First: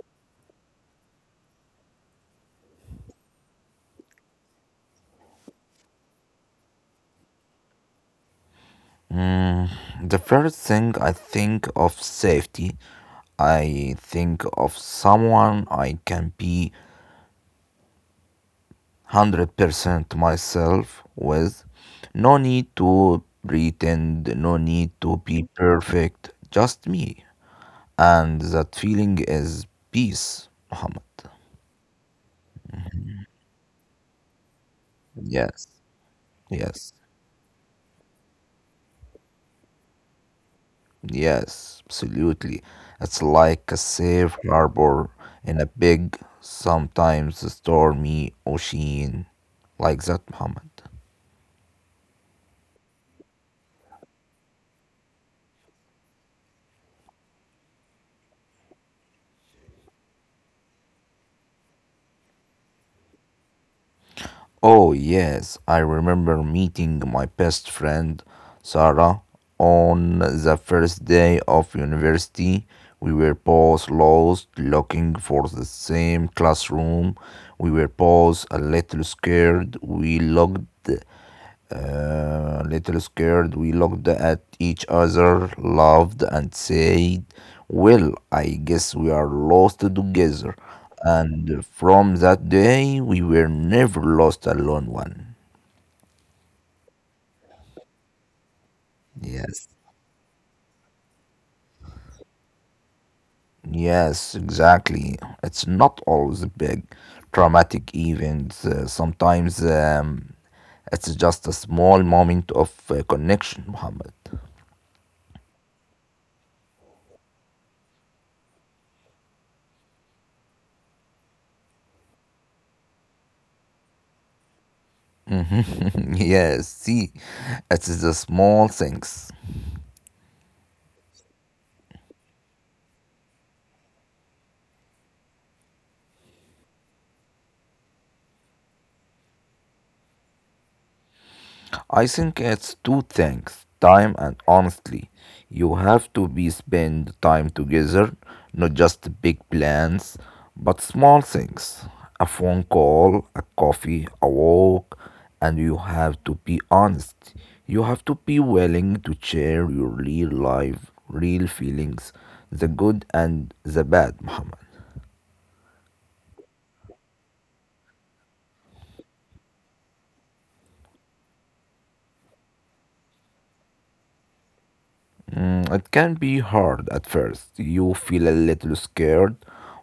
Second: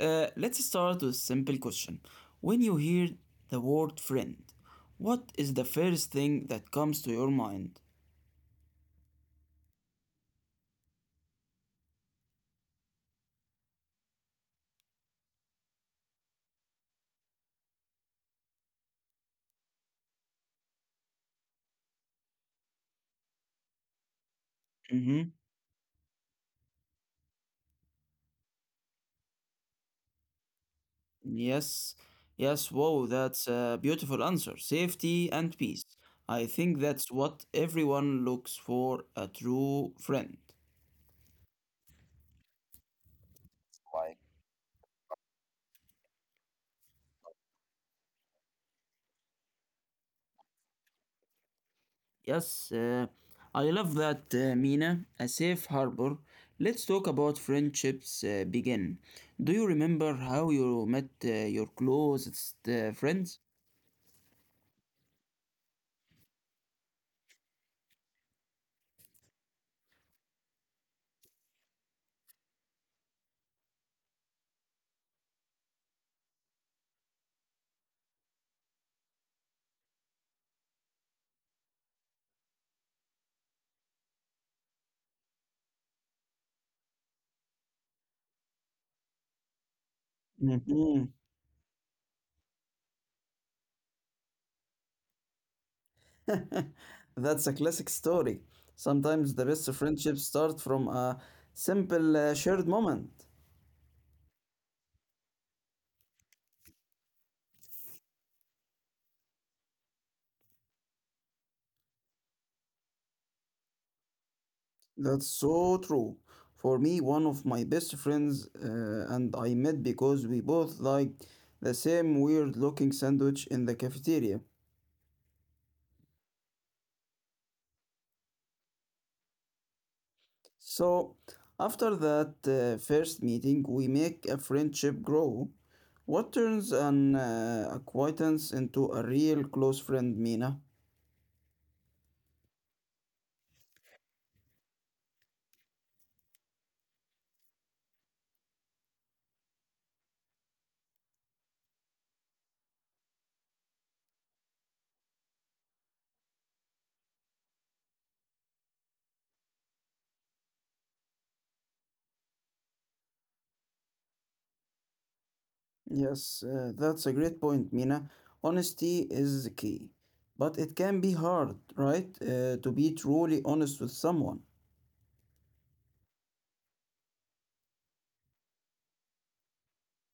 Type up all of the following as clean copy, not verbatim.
Let's start with a simple question. When you hear the word friend, what is the first thing that comes to your mind? The first thing, I think of safety. I think of someone I can be 100% myself with. No need to pretend, no need to Mm-hmm. be perfect. Just me. And that feeling is peace, Muhammad. Yes. Yes. Whoa, that's a beautiful answer. Safety and Yes, peace. I think yes. that's what everyone looks for a true friend. Yes, absolutely. It's like a safe harbor in a big, sometimes stormy ocean. Like that, Muhammad. Yes, I love that, Mina. A safe harbor. Let's talk about friendships begin. Do you remember how you met your closest friends? Oh, yes, I remember meeting my best friend, Sarah, on the first day of university. We were both lost, looking for the same classroom. We were both a little scared. We looked at each other, laughed, and said, "Well, I guess we are lost together." Mhm. And from that day, we were never lost alone one. That's a classic story. Sometimes the best Yes. friendships start from a simple shared moment. Yes, exactly. It's not always big traumatic events. Sometimes it's just a small moment of connection, Muhammad. That's so true. For me, one of my best friends and I met because we both liked the same weird looking sandwich in the cafeteria. Mhm. Yes, see, it's the small things. So after that first meeting, we make a friendship grow. What turns an acquaintance into a real close friend, Mina? I think it's two things, time and honestly. You have to be spend time together, not just big plans, but small things. A phone call, a coffee, a walk, and you have to be honest. You have to be willing to share your real life, real feelings, the good and the bad, Muhammad. Yes, that's a great point, Mina. Honesty is the key. But it can be hard, right? To be truly honest with someone. Mm, it can be hard at first. You feel a little scared.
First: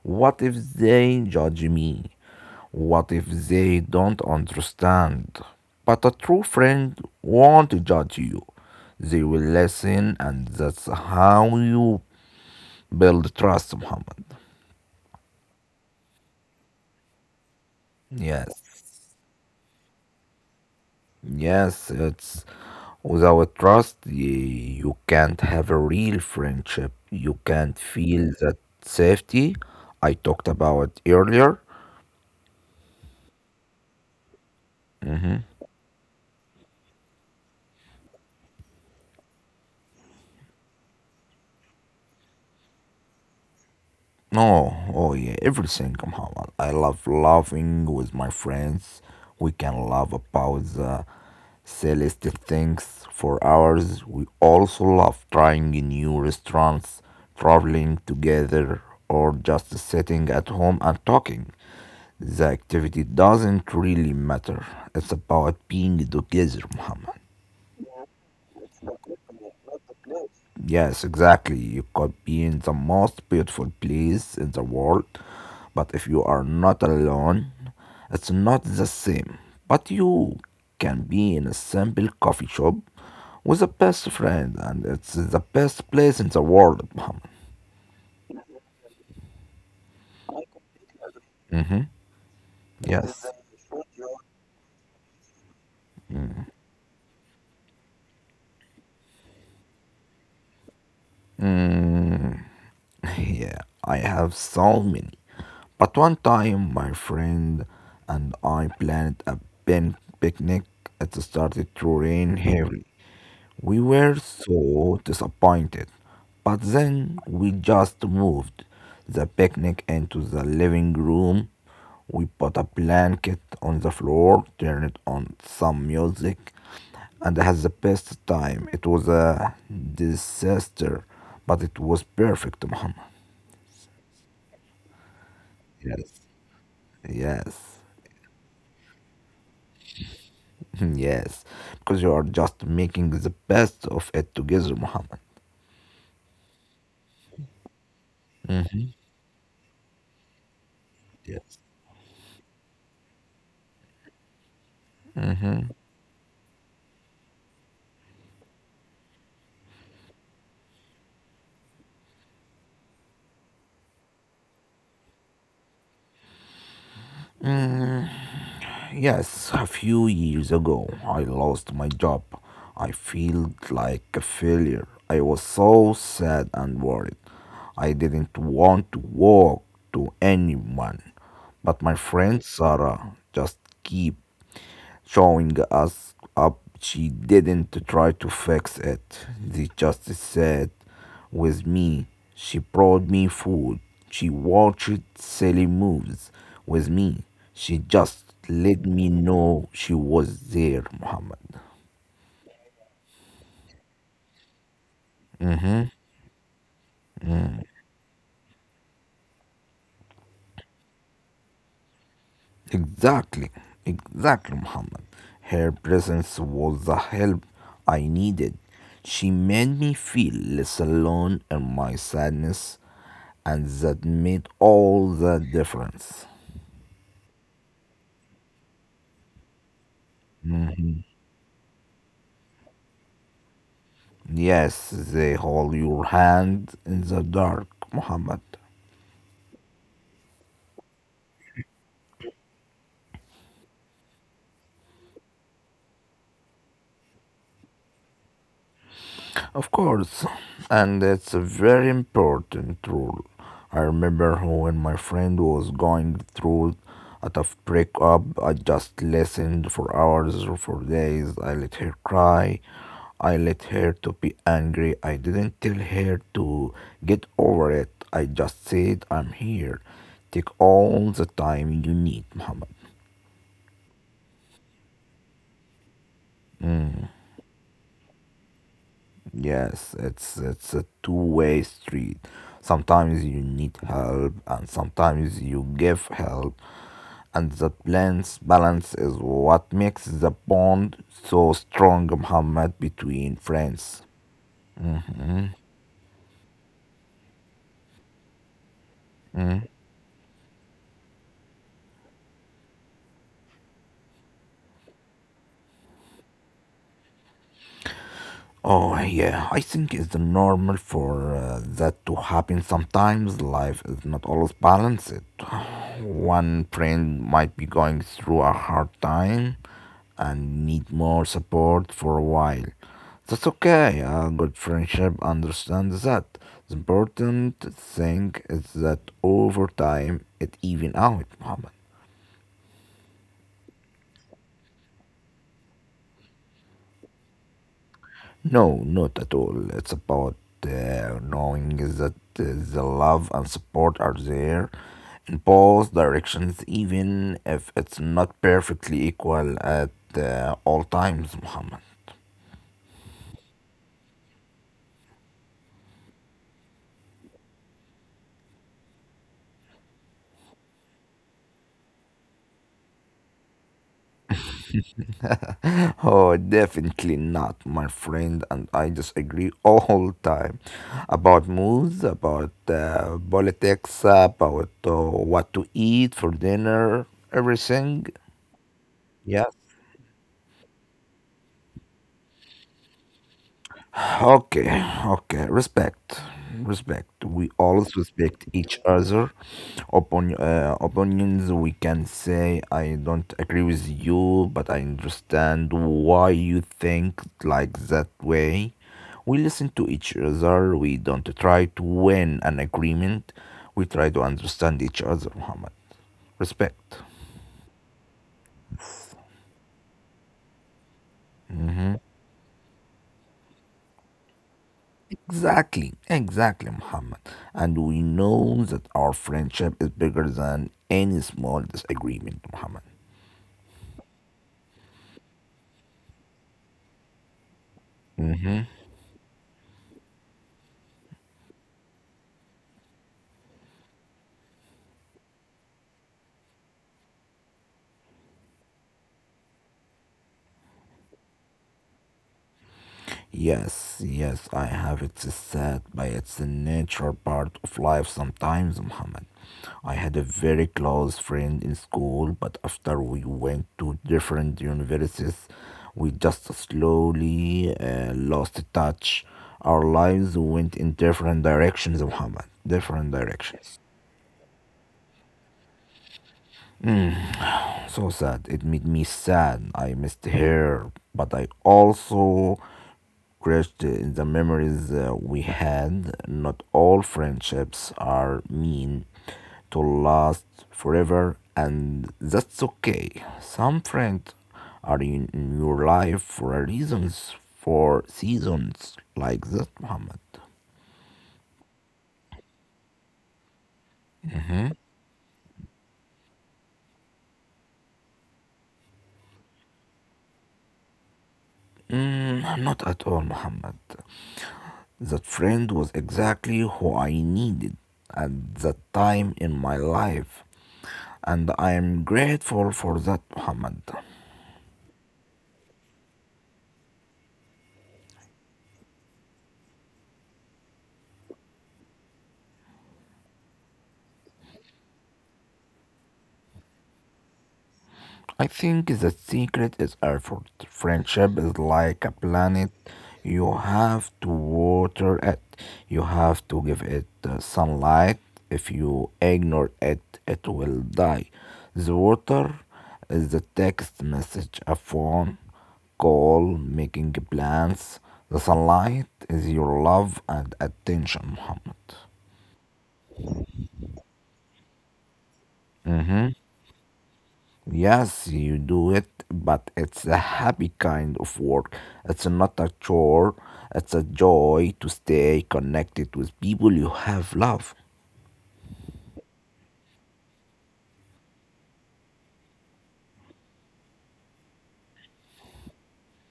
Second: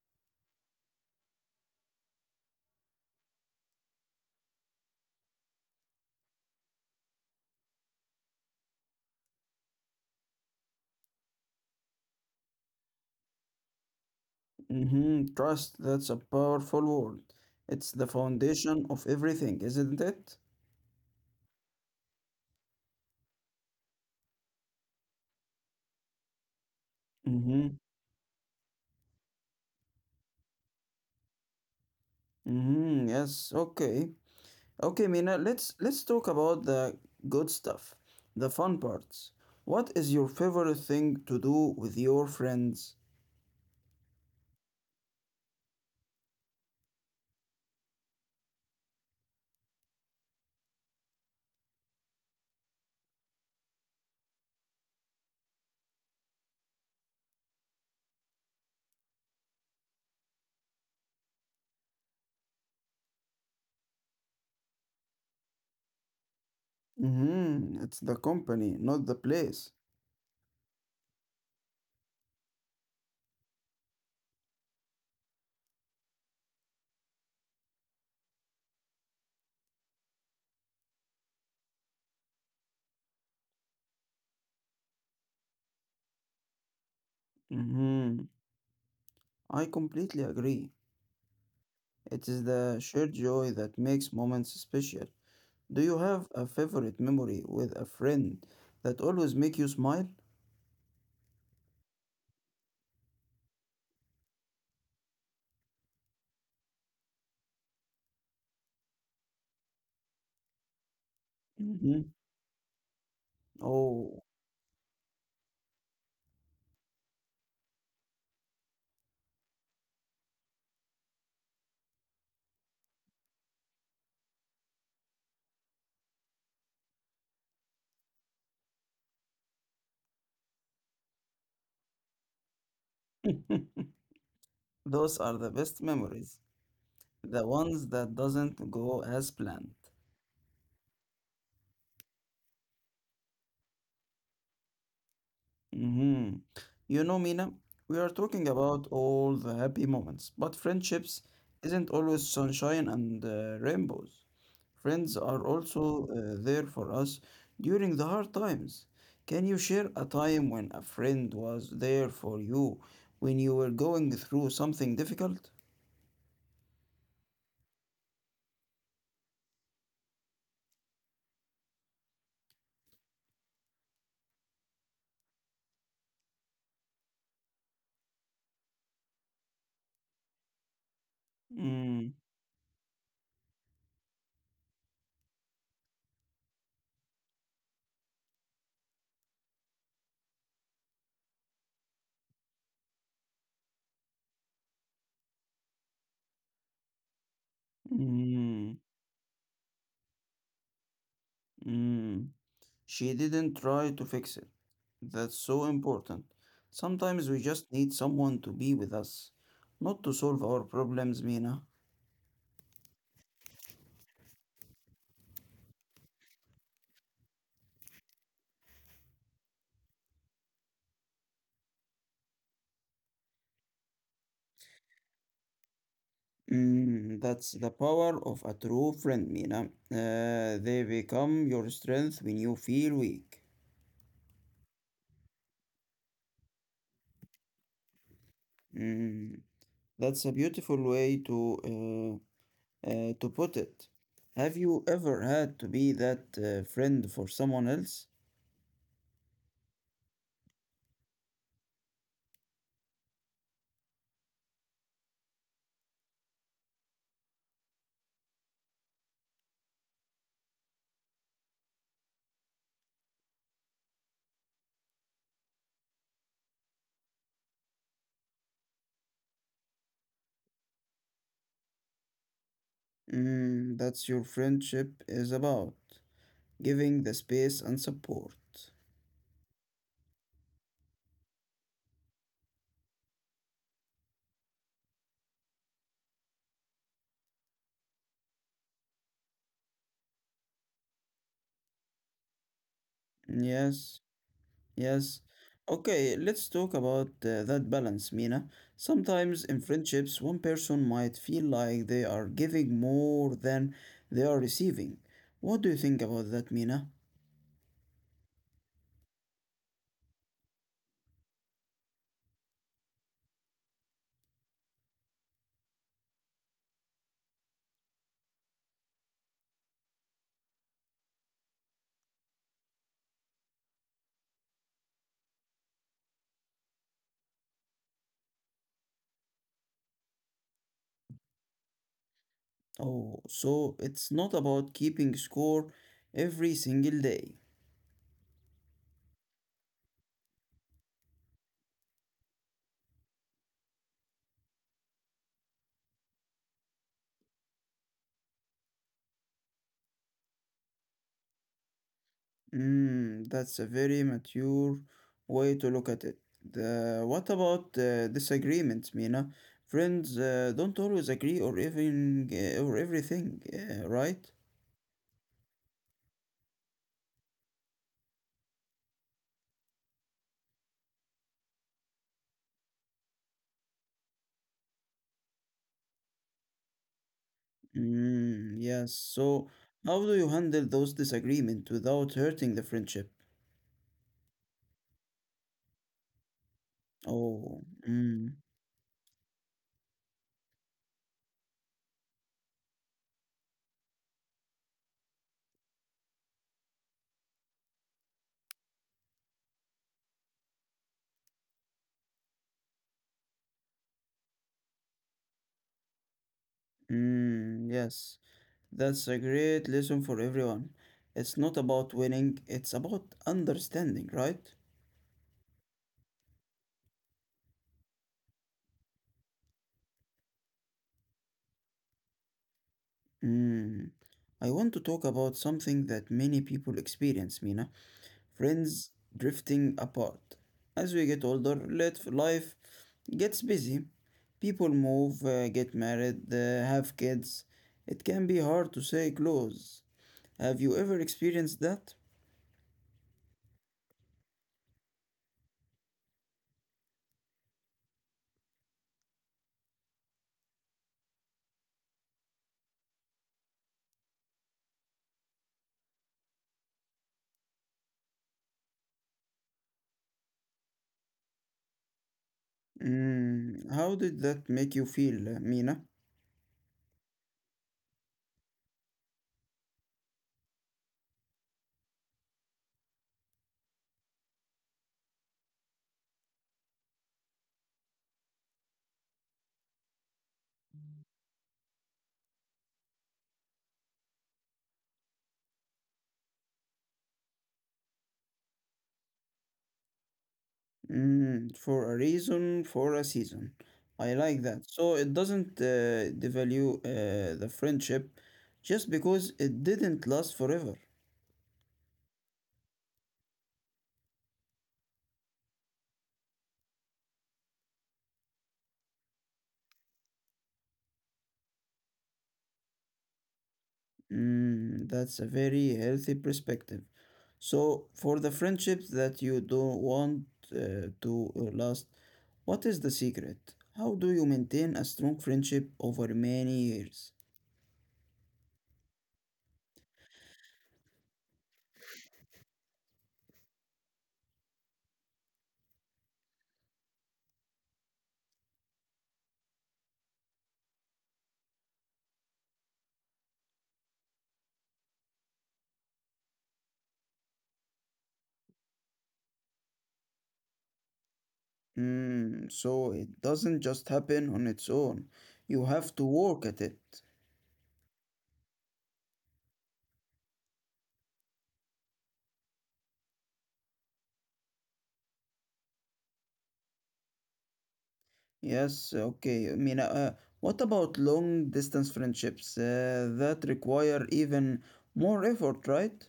What if they judge me? What if they don't understand? But a true friend won't judge you. They will listen, and that's how you build trust, Muhammad. Trust, that's a powerful word. It's the Yes, foundation of everything, isn't it? yes, it's without trust, you can't have a real friendship. You can't Mm-hmm. feel that safety I talked about earlier. Mm-hmm. Yes, okay. Okay, Mm-hmm. Mina, let's talk about the good stuff, the fun parts. What is your favorite thing to do with your friends? Oh, oh yeah, everything. Come on, I love laughing with my friends. We can laugh about the silliest things for hours. We also love trying new restaurants, traveling together, or just sitting at home and talking. The activity doesn't really matter. It's about being together, Muhammad. Mm-hmm. It's the company, not the place. Yes, exactly. You could be in the most beautiful place in the world, but if you are not alone, it's not the same. But you can be in a simple coffee shop with a best friend, and it's the best place in the world, Muhammad. Mm-hmm. I completely agree. Mm-hmm. It is the Yes. shared joy that makes moments special. Do you have a favorite memory with a friend that always make you smile? Mm, yeah, I have so many. But one time, my friend and I planned a pen picnic. It started to Mm-hmm. rain heavily. We were Oh, so disappointed, but then we just moved the picnic into the living room. We put a blanket on the floor, turned on some music, and had the best time. It was a disaster, but it was perfect, Muhammad. those are the best Yes, memories, the yes, ones that doesn't go as planned. yes, because you are just making the best of it together, Muhammad. hmm You know, Mina, we are talking about all the happy moments, but friendships Yes. isn't always sunshine and rainbows. Friends are also there for us during the hard times. Can you share a time when a friend was there for you when you were going through something difficult? Mm. Yes, a few years ago, I lost my job. I felt like a failure. I was so sad and worried. I didn't want to walk to anyone. But my friend Mm, Sarah just keep showing us up. She didn't try to fix it. They just sat with me. She brought me food. She watched silly moves with me. She just let me mm, know she was there, Muhammad. mm. She didn't try to fix it. That's so important. Sometimes we just need someone to be with us, not to solve our problems, Mina. Exactly, exactly, Muhammad. Her presence was the help I needed. She made me feel less alone in my sadness, and that made all the difference. That's the power of a true friend, Mina. Mhm. They become your strength when you feel weak. Yes, they hold your hand in the dark, Muhammad. Mm, that's a beautiful way to put it. Have you ever had to be that friend for someone else? Of course, and that's a very important rule. I remember when my friend was going through a tough breakup, I just listened for hours or for days. I let her cry. I let her to be angry. I didn't tell her to get over it. I just said, "I'm here. Take all the time you need," Muhammad. That's your friendship is about. Mm. Giving the space and support. Yes, it's a two-way street. Sometimes you need help and sometimes you give help, and that balance is what makes the bond so strong, Muhammad, between Yes, friends. yes. Mhm, Okay, let's talk about that balance, Mina. Sometimes mm. in friendships, one person might feel like they are giving more than they are receiving. What do you think about that, Mina? Oh, yeah, I think it's the normal for that to happen sometimes. Life is not always balanced. One friend might be going through a hard time and need more support for a while. That's okay, a good friendship understands that. The important thing is that over time it even out, Muhammad. Oh, so it's not about keeping score every single day. No, not at all. It's about knowing that the love and support are there in both directions, even if it's not perfectly equal at all times, Muhammad. That's a very mature way to look at it. What about disagreements, Mina? Friends don't always agree or even or everything, right? Oh, definitely not, my friend, and I disagree all time about moods, about politics, about what to eat for dinner, everything. Mm, yes. Yes. So, how do you handle those disagreements without hurting the friendship? Okay, okay. Respect, respect. We Oh, always mm, respect each other. Upon opinions, we can say I don't agree with you, but I understand why you think like that way. We listen to each other. We don't try to win an agreement. We try to understand each other, Muhammad. Respect. mm, yes. That's a great lesson for everyone. It's not about winning, it's about understanding, right? Exactly, exactly, Muhammad. And we know that our friendship is bigger than any small disagreement, Muhammad. Mm. I want to talk about something that many people experience, Mina. Mhm. Friends drifting apart. As we get older, let life gets busy. People move, get married, have kids. It can be hard to stay close. Have you ever experienced that? Yes, yes, I have it sad, but it's the natural part of life sometimes, Muhammad. I had a very close friend in school, but after we went to different universities, we just slowly lost touch. Our lives went in different directions, Muhammad. Different directions. Mm. How did that make you feel, Mina? So sad. It made me sad. I missed her, but I also crashed in the memories we had. Not all friendships are mean to last forever, and that's okay. Some friends are in your life for reasons, for seasons like that, Muhammad. For a reason, for a season. I like that. So it doesn't devalue the friendship just because it didn't last forever. Mm, not at all, Muhammad. That friend was exactly who I needed at that time in my life, and I am grateful for that, Muhammad. That's a very healthy perspective. So for the friendships that you don't want to last, what is the secret? How do you maintain a strong friendship over many years? I think the secret is effort. Friendship is like a planet. You have to water it, you have to give it sunlight. If you ignore it, it will die. The water is the text message, a phone call, making plans. The sunlight is your love and attention, Muhammad. So it doesn't just happen on its own. You have Mm-hmm. to work at it. Yes, you do it, but it's a happy kind of work. It's not a chore. It's a joy to stay connected with people you have loved. Yes, okay. I mean, what about long distance friendships that require even more effort, right?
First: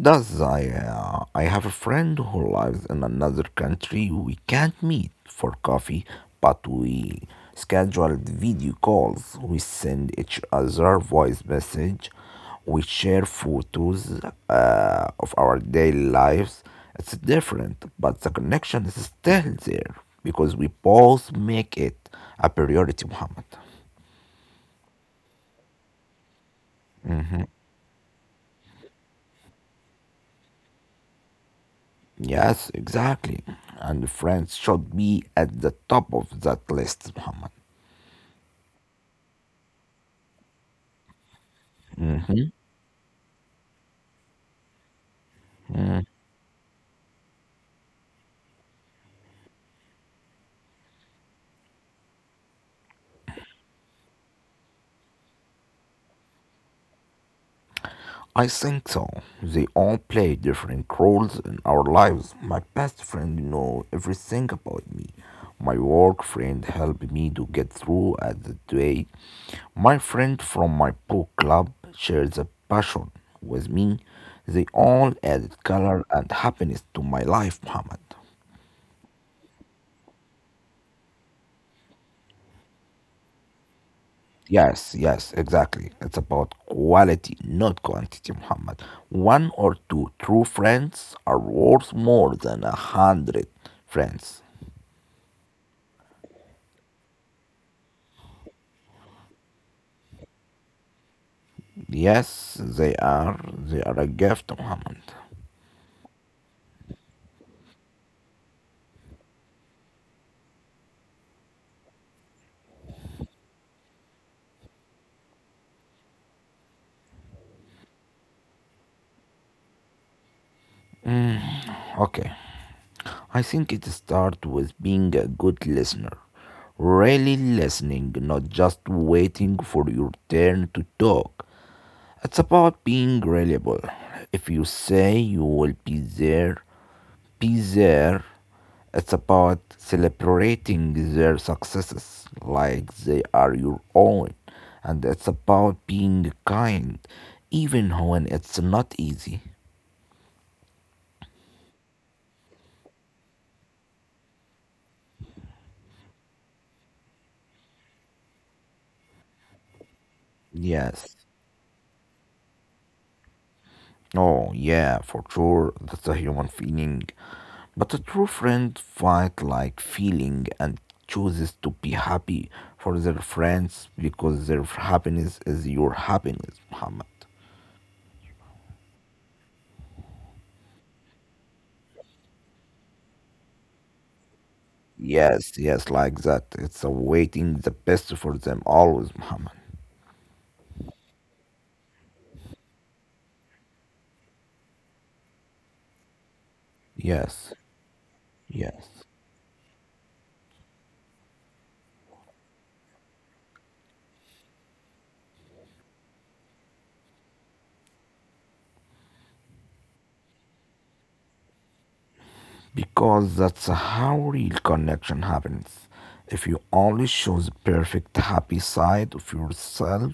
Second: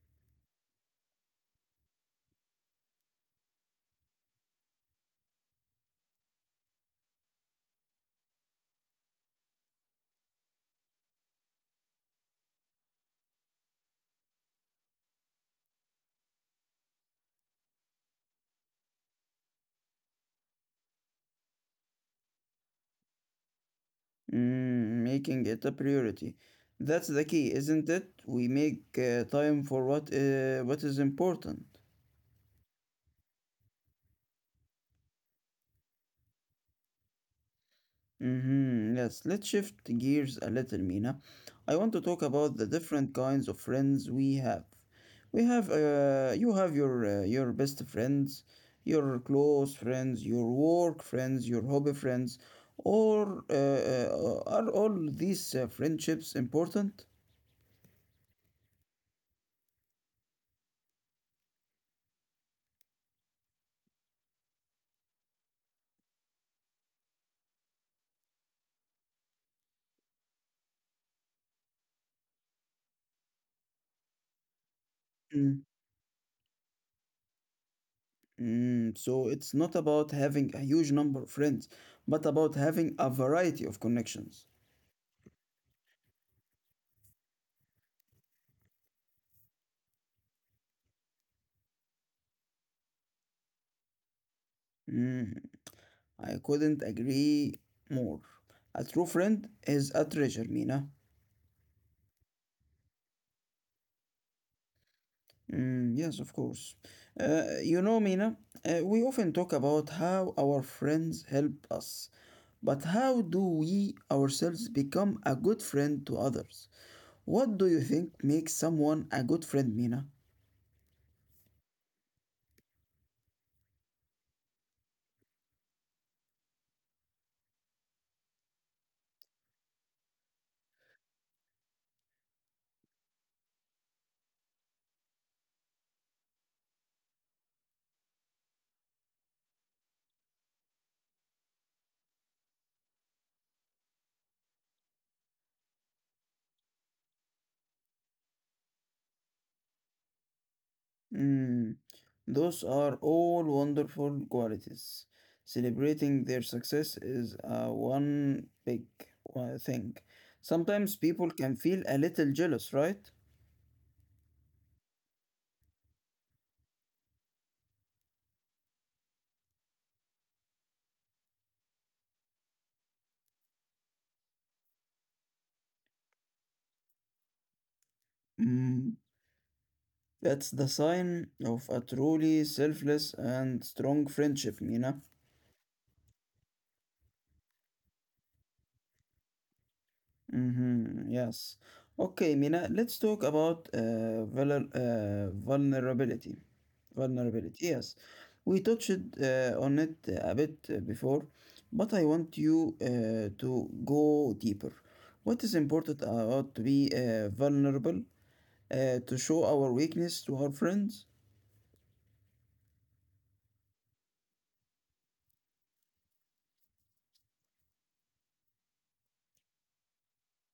Does I have a friend who lives in another country. We can't meet for coffee, but we scheduled video calls. We send each other voice message. We share photos of our daily lives. It's different, but the connection is still there because we both make it a priority, Muhammad. Making it a priority. That's the key, isn't it? We make time for what is important. Yes, exactly. And friends should be at the top of that list, Muhammad. Mm-hmm. Yes, let's shift gears a little, Mina. I want to talk about the different kinds of friends we have. You have your your best friends, your close friends, your work friends, your hobby friends, or are all these friendships important? I think so. They all play different roles in our lives. My best friend know everything about me. My work friend helped me to get through at the day. My friend from my book club shares a passion with me. They all added Mm. color and happiness to my life, Muhammad. So it's not about having a huge number of friends, but about having a variety of connections. Yes, yes, exactly. It's about quality, not quantity, Muhammad. One or two true friends are worth more than 100 friends. Hmm. I couldn't agree more. A true friend is a treasure, Mina. Yes, they are. They are a gift, Muhammad. Mm, yes, of course. You know, Mina, we often talk about how our friends help us, but how do we ourselves become a good friend to others? What do you think makes someone a good friend, Mina? Okay, I think it starts with being a good listener. Really listening, not just waiting for your turn to talk. It's about being reliable. If you say you will be there, be there. It's about celebrating their successes like they are your own. And it's about being kind, even when it's not easy. Mm, those are all wonderful qualities. Celebrating their success is one big thing. Sometimes Yes. people can feel a little jealous, right? Oh, yeah, for sure. That's a human feeling. But a true friend fight like feeling and chooses to be happy for their friends because their happiness is your happiness, Muhammad. Mm, that's the sign of a truly selfless and strong friendship, Mina. Yes, yes, like that. It's awaiting the best for them always, Muhammad. Mm-hmm, yes. Okay, Mina, let's talk about vulnerability. Vulnerability, Yes, yes. We touched yes. On it a bit before, but I want you to go deeper. What is important about to be vulnerable, to show our weakness to our friends? Because that's how real connection happens. If you only show the perfect happy side of yourself,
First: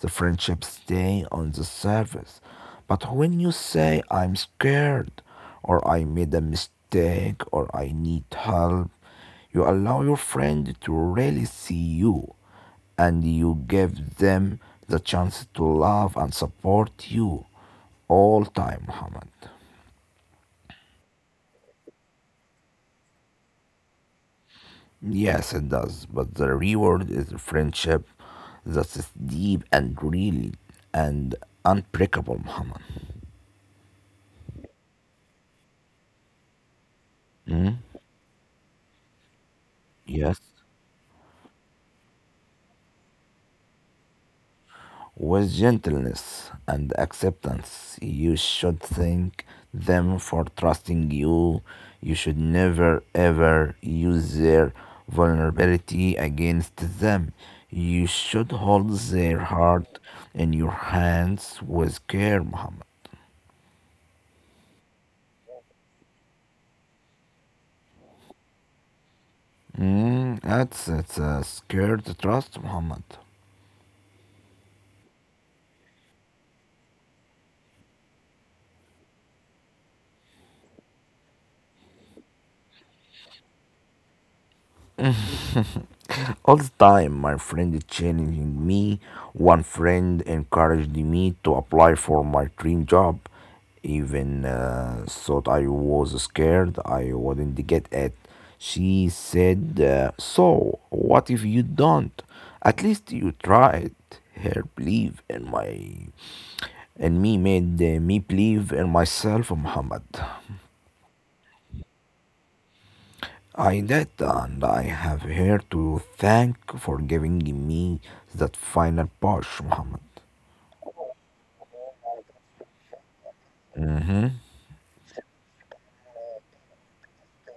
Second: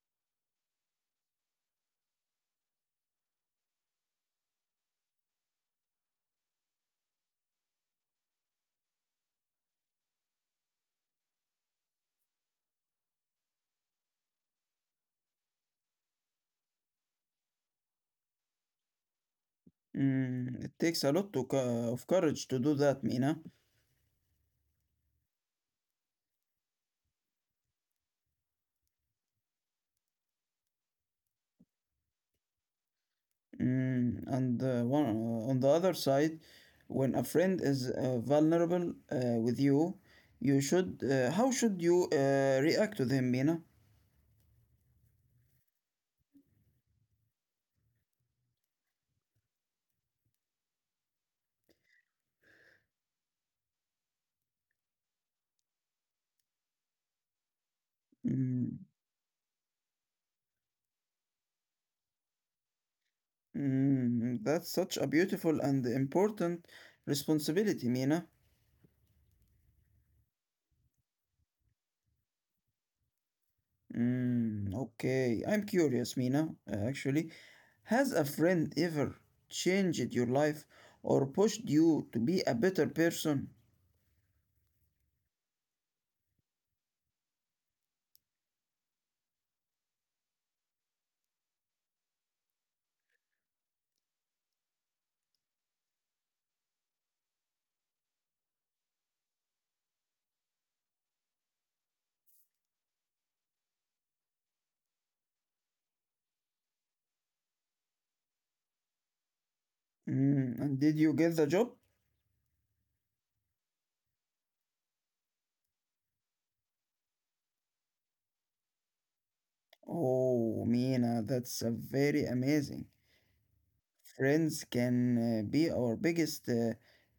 the friendships stay on the surface. But when you say, "I'm scared," or "I made a mistake," or "I need help," you allow your friend to really see you and you give them the chance to love and support you all time, Muhammad. It takes a lot to of courage to do that, Mina. Yes, it does. But the reward is a friendship that's deep and real and unbreakable, Muhammad. Mm, and one, on the other side, when a friend Mm? is vulnerable with you, Yes. you should. How should you react to them, Mina? With gentleness and acceptance, you should thank them for trusting you. You should never ever use their vulnerability against them. You should Mm. hold their heart in your hands with care, Muhammad. That's such a beautiful and important responsibility, Mina. Mm, that's a scared trust, Muhammad. Okay, I'm curious, Mina, actually. Has a friend ever changed your life or pushed you to be a better person? All the time, my friend is challenging me. One friend encouraged me to apply for my dream job. Even thought I was scared I wouldn't get it. She said, "So, what if you don't? At least you tried." Her belief in my and me made me believe in myself, Muhammad. And did you get the job? I did, and I have here to thank for giving me that final push, Muhammad. Oh, Mina, that's a very amazing. Mm-hmm. Friends can be our biggest uh,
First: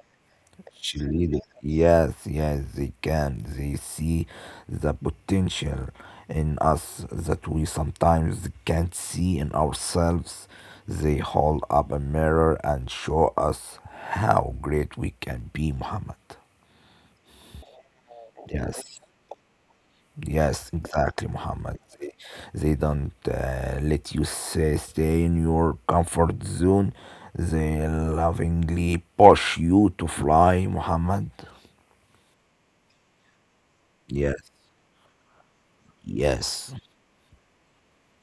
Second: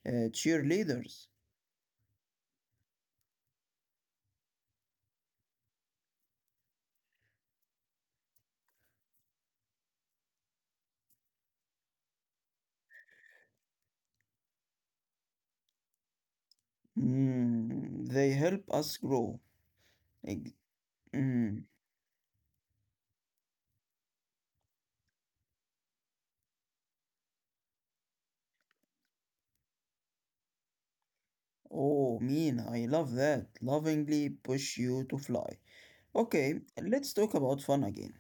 uh, cheerleaders. Cheerleaders, yes, yes, they can. They see the potential in us that we sometimes can't see in ourselves. They hold up a mirror and show us how great we can be, Muhammad. They help us Yes. grow. Ex- Yes, exactly, mm, Muhammad. They don't let you stay in your comfort zone. They lovingly push you to fly, Muhammad. Oh, mean, I love that. Lovingly Yes, push you to fly. Okay, yes, let's talk about fun again.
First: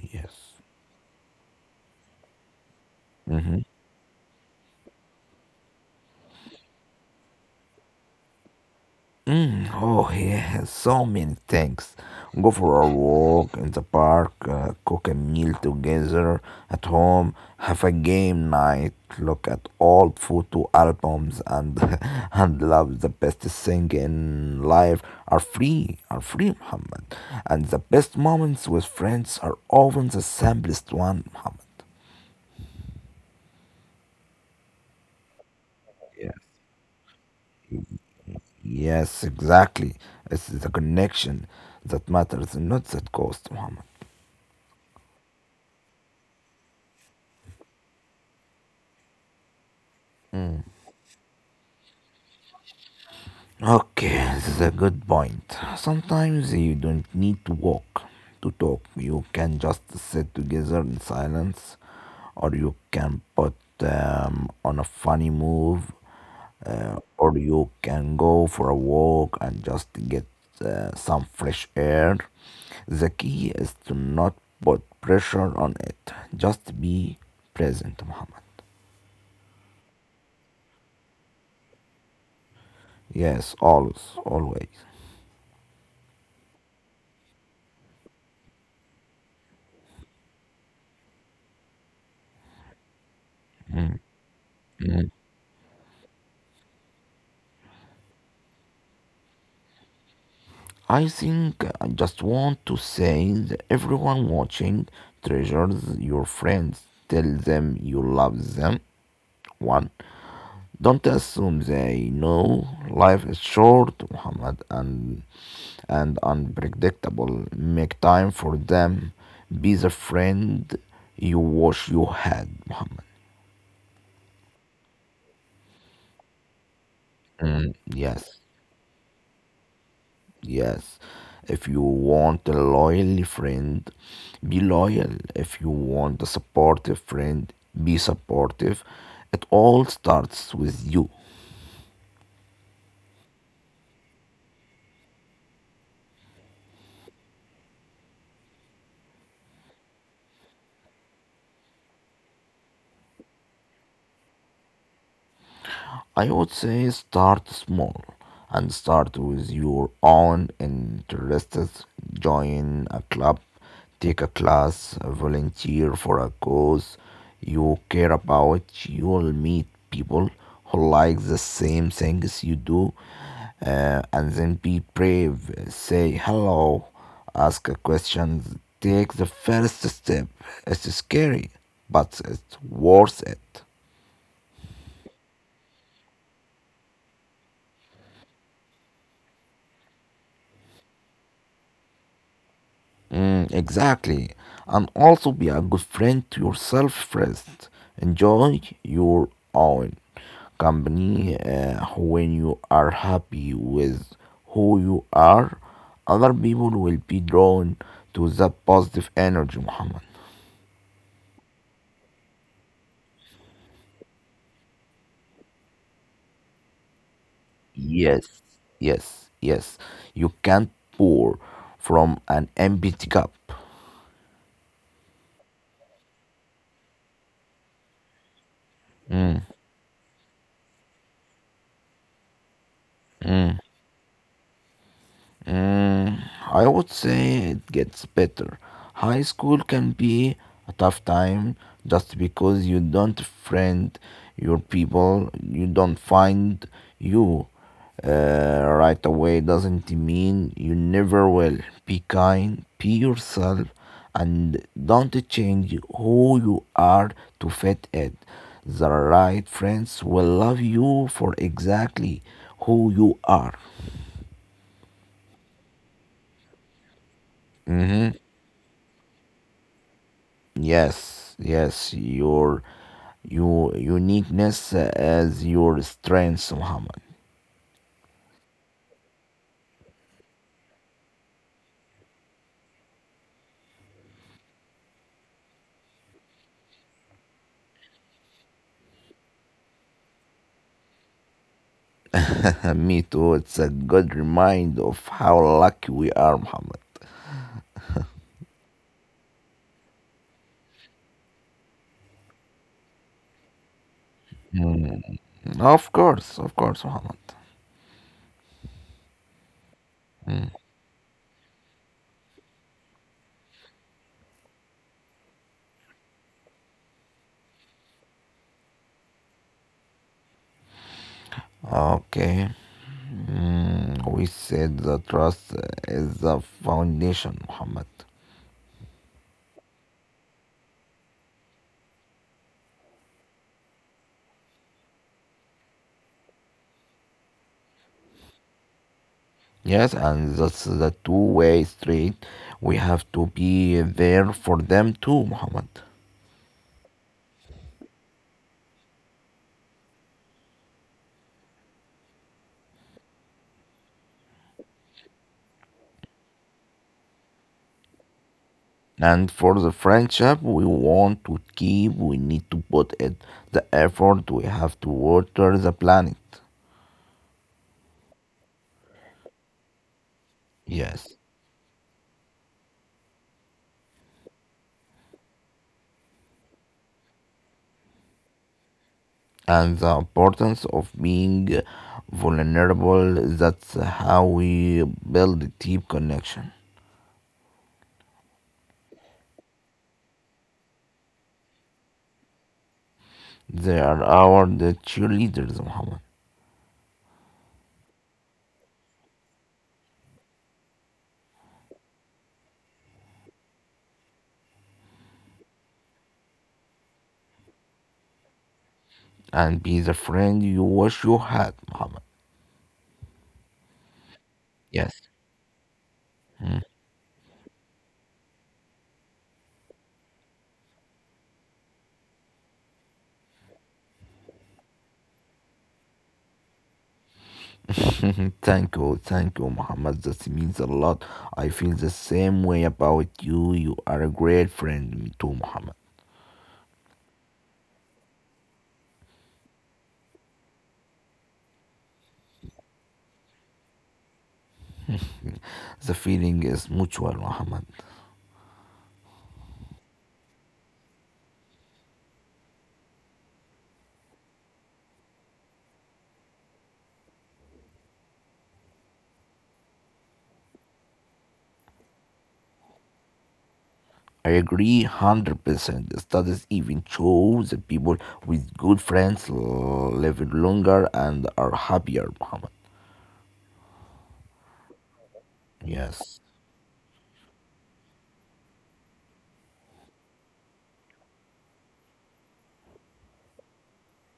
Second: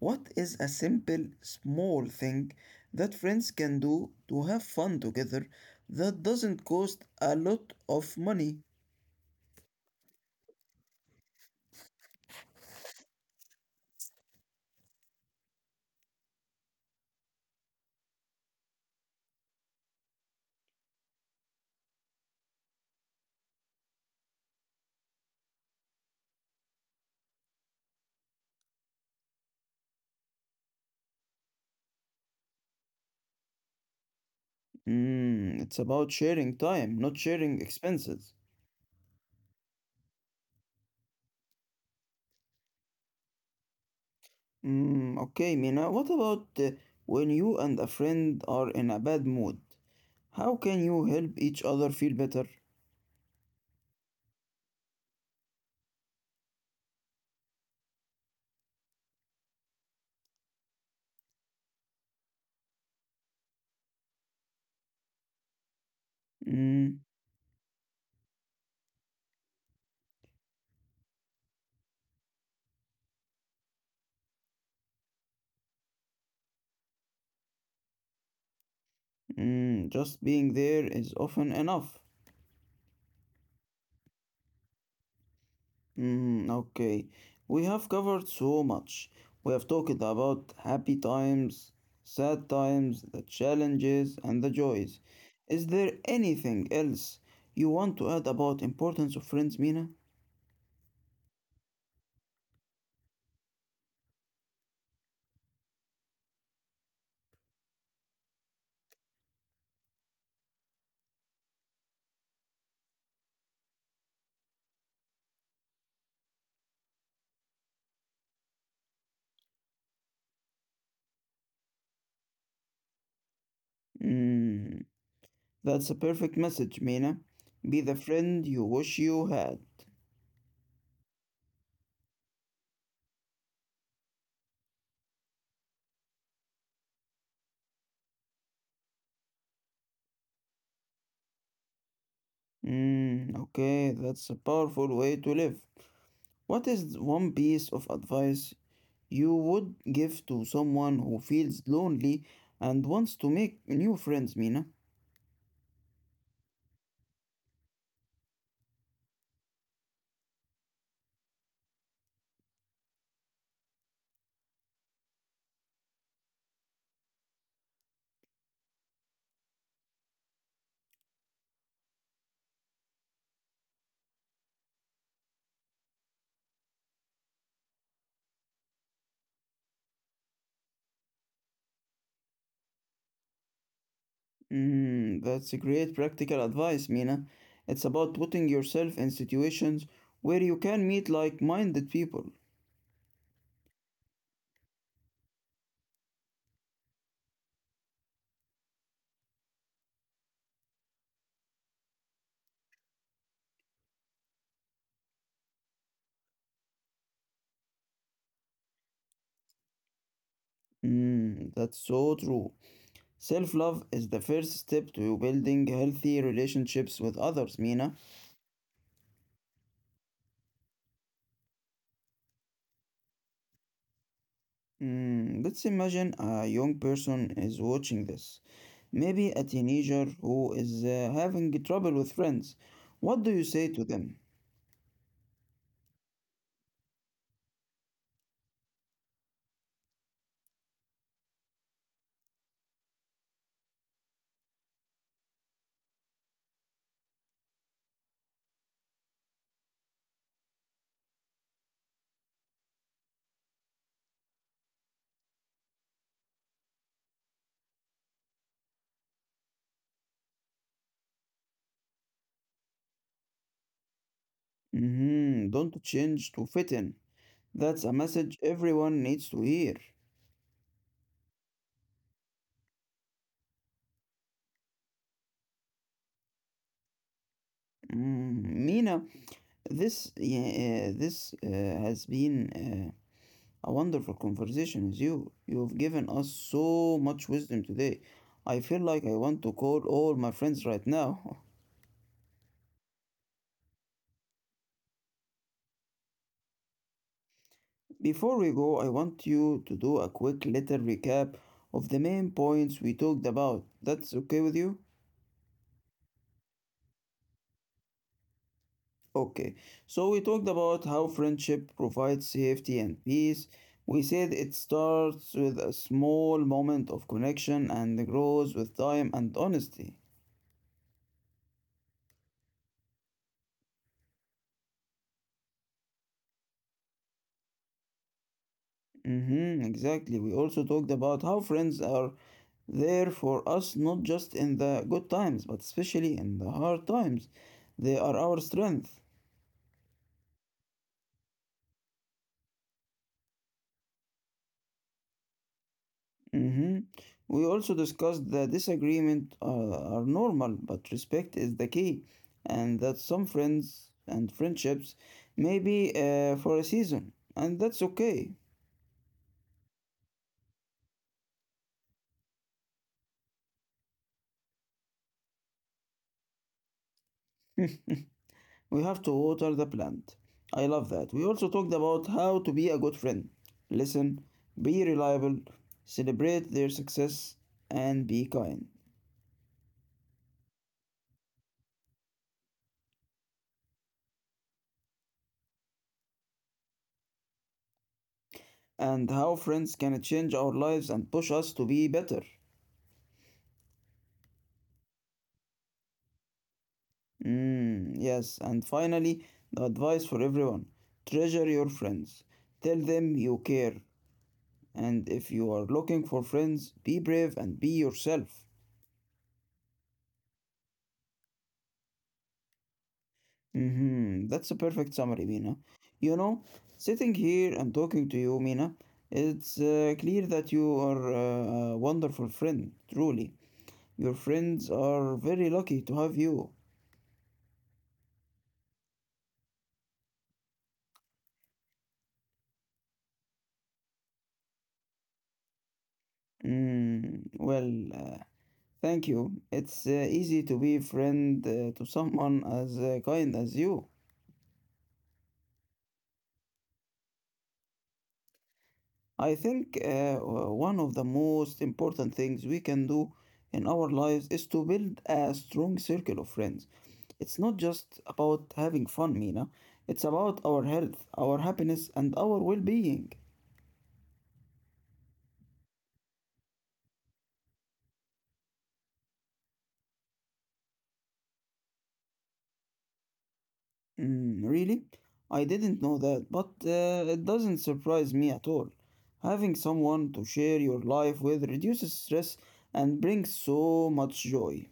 What yes. is a simple, small thing that friends Mhm. can do to have fun together that doesn't cost a lot of money? Oh, yeah, so many things. Go for a walk in the park, cook a meal together at home, have a game night, look at old photo albums, and and love the best thing in life are free, Muhammad. And the best moments with friends are often the simplest one, Muhammad. It's about sharing Yes, time, not sharing expenses. yes, exactly. It's the connection that matters, not that cost, Muhammad. Okay, Mina, what about when you and a friend are in a bad mood? How can you help each other feel better? Okay, this is a good point. Sometimes you don't need to walk to talk. You can just sit together in silence, or you can put on a funny move, Hmm, or you can go for a walk and just get some fresh air. The key is to not put pressure on it. Just be present, Muhammad. Just being there is often enough. Yes, always, always. Okay, we have covered so much. We have talked about happy times, sad times, the challenges, and the joys. Is there anything else you want to add about importance of friends, Mina? I think I just want to say that everyone watching treasures your friends. Tell them you love them. One, don't assume they know. Life is short, Muhammad, and unpredictable. Make time for them. Be the friend you wish you had, Muhammad. Mm, that's a perfect message, Mina. Mm, Be the friend yes. you wish you had. Yes. If you want a loyal friend, be loyal. If you want a supportive friend, be supportive. It all starts with you. Okay, that's a powerful way to live. What is one piece of advice you would give to someone who feels lonely and wants to make new friends, Mina? I would say start small and start with your own interests. Join a club, take a class, volunteer for a cause you care about. You will meet people who like the same things you do. And then be brave. Say hello, ask a question, take the first step. It's scary, but it's worth it. That's a great practical advice, Mina. It's about putting yourself in situations where you can meet like minded people. Mm, exactly. And also be a good friend to yourself first. Enjoy your own company when you are happy with who you are. Other people will be drawn to that positive energy, Muhammad. That's so true. Self love is the first step to building healthy relationships with others, Mina. Yes, yes, yes. You can't pour from an empty cup. Let's imagine a young person is watching this. Maybe a teenager who is having trouble with friends. What do you say to them? Mm, I would say it gets better. High school can be a tough time just because you don't friend your people, you don't find you right away doesn't mean you never will. Be kind, be yourself, and don't change who you are to fit it. The right friends will love you for exactly who you are. Don't change to fit in. That's a Mhm. message everyone needs to hear. Yes, yes, your uniqueness as your strength, Muhammad. Mina, this has been a wonderful conversation with you. You've given us so much wisdom today. I feel like I want to call all my friends right now. Me too. It's a good reminder of how lucky we are, Muhammad. Before we go, I want you to do a quick little recap of the main points we talked about. That's okay with you? Mm, of course, of course, Muhammad. Okay. So we talked Mm, about how friendship provides safety and peace. We said it starts with a small moment of connection and grows with time and honesty. okay. Mm, we said the trust is the foundation, Muhammad. Mm-hmm, exactly. We also talked about how friends are there for us not just in the good times, but especially in the hard times. They are our strength. Yes, and that's the two-way street. We have to be there for them too, Muhammad. hmm We also discussed that disagreement are normal, but respect is the key, and that some friends and friendships may be for a season, and that's okay. And for the friendship we want to keep, we need to put in the effort. We have to water the planet. We have to water the plant. I love that. We Yes. also talked about how to be a good friend. Listen, be reliable, celebrate their success, and be kind. And the importance of being vulnerable, that's how we build a deep connection. And how friends can change our lives and push us to be better. They are our the cheerleaders, Muhammad. Yes, and finally, the advice for everyone treasure your friends. Tell them you care. And if you are looking for friends, be brave and be yourself. And be the friend you wish you had, Muhammad. That's a perfect summary, Yes. Mina. You know, Sitting here and talking to you, Mina, it's clear that you are a wonderful friend, truly. Your friends are very lucky to have you. Thank you, thank you, Muhammad. That means a lot. I feel the same way about you. You are a great friend, me too, Muhammad. Well, thank you. It's easy to be friend to someone as kind as you. The feeling is mutual, Muhammad. I think one of the most important things we can do in our lives is to build a strong circle of friends. It's not just about having fun, Mina. It's about our health, our happiness, and our well being. I agree 100%. The studies even show that people with good friends live longer and are happier, Muhammad. Mm, really? I didn't know that, but Yes. It doesn't surprise me at all. Having someone to share your life with reduces stress and brings so much joy.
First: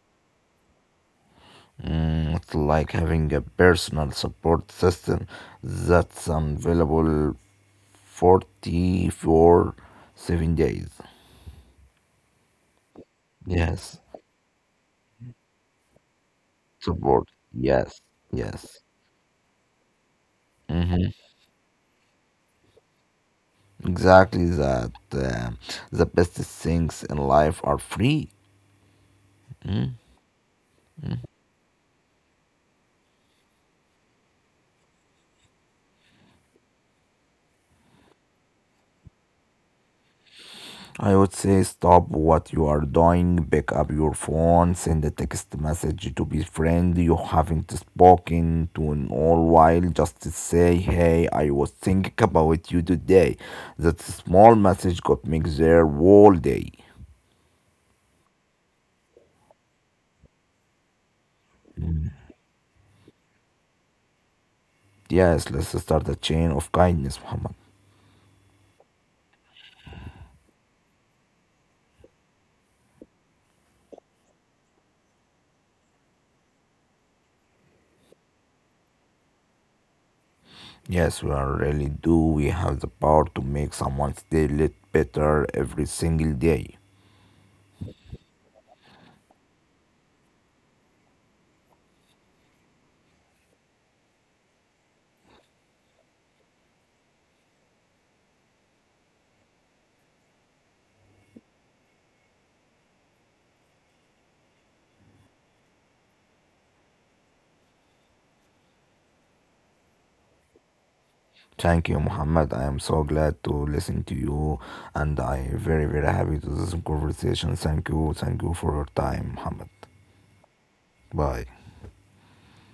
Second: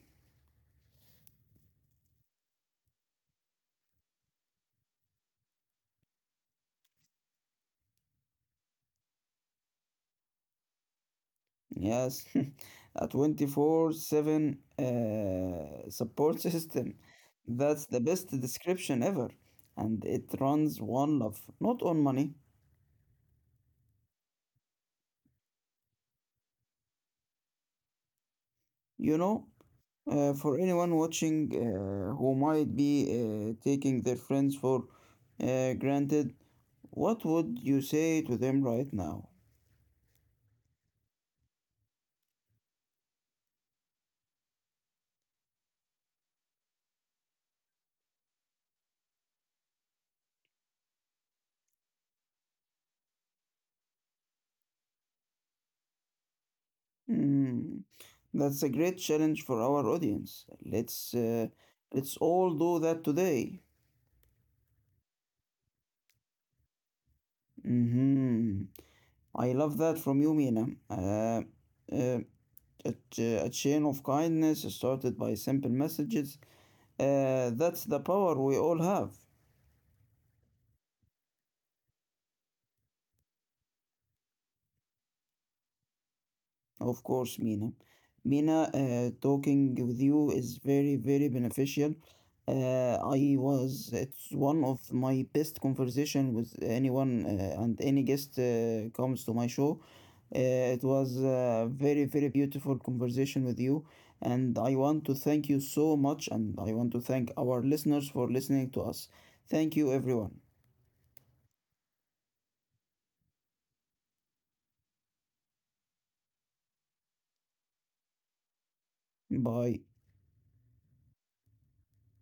Mm, it's like having a personal support system that's available 44 7 days. Yes, a Yes. 24/7 support system. Support. Yes. That's the best Yes. description ever. And it runs Hmm, one love, not on money. exactly that. The best things in life are free. You know, for anyone watching who might be taking their friends for granted, what would you say to them right now? I would say stop what you are doing, pick up your phone, send a text message to be friend you haven't spoken to in all while. Just to say, hey, I was thinking about you today. That small message could make their whole day. Hmm, that's a great challenge for our audience. Let's all do that today. Yes, let's start a chain of kindness, Muhammad. hmm I love that from you, Mina. Uh, a chain of kindness started by simple messages. That's the power we all have. Yes, we are really do. We have the power to make someone's day a little better every single day. Of course, Mina. Mina, talking with you is very, very beneficial. It's one of my best conversation with anyone and any guest comes to my show. Uh, it was a very, very beautiful conversation with you, and I want to thank you so much, and I want to thank our listeners for listening to us. Thank you, everyone. Thank you, Muhammad. I am so glad to listen to you, and I very very happy to this conversation. Thank you for your time, Muhammad. Bye. Bye.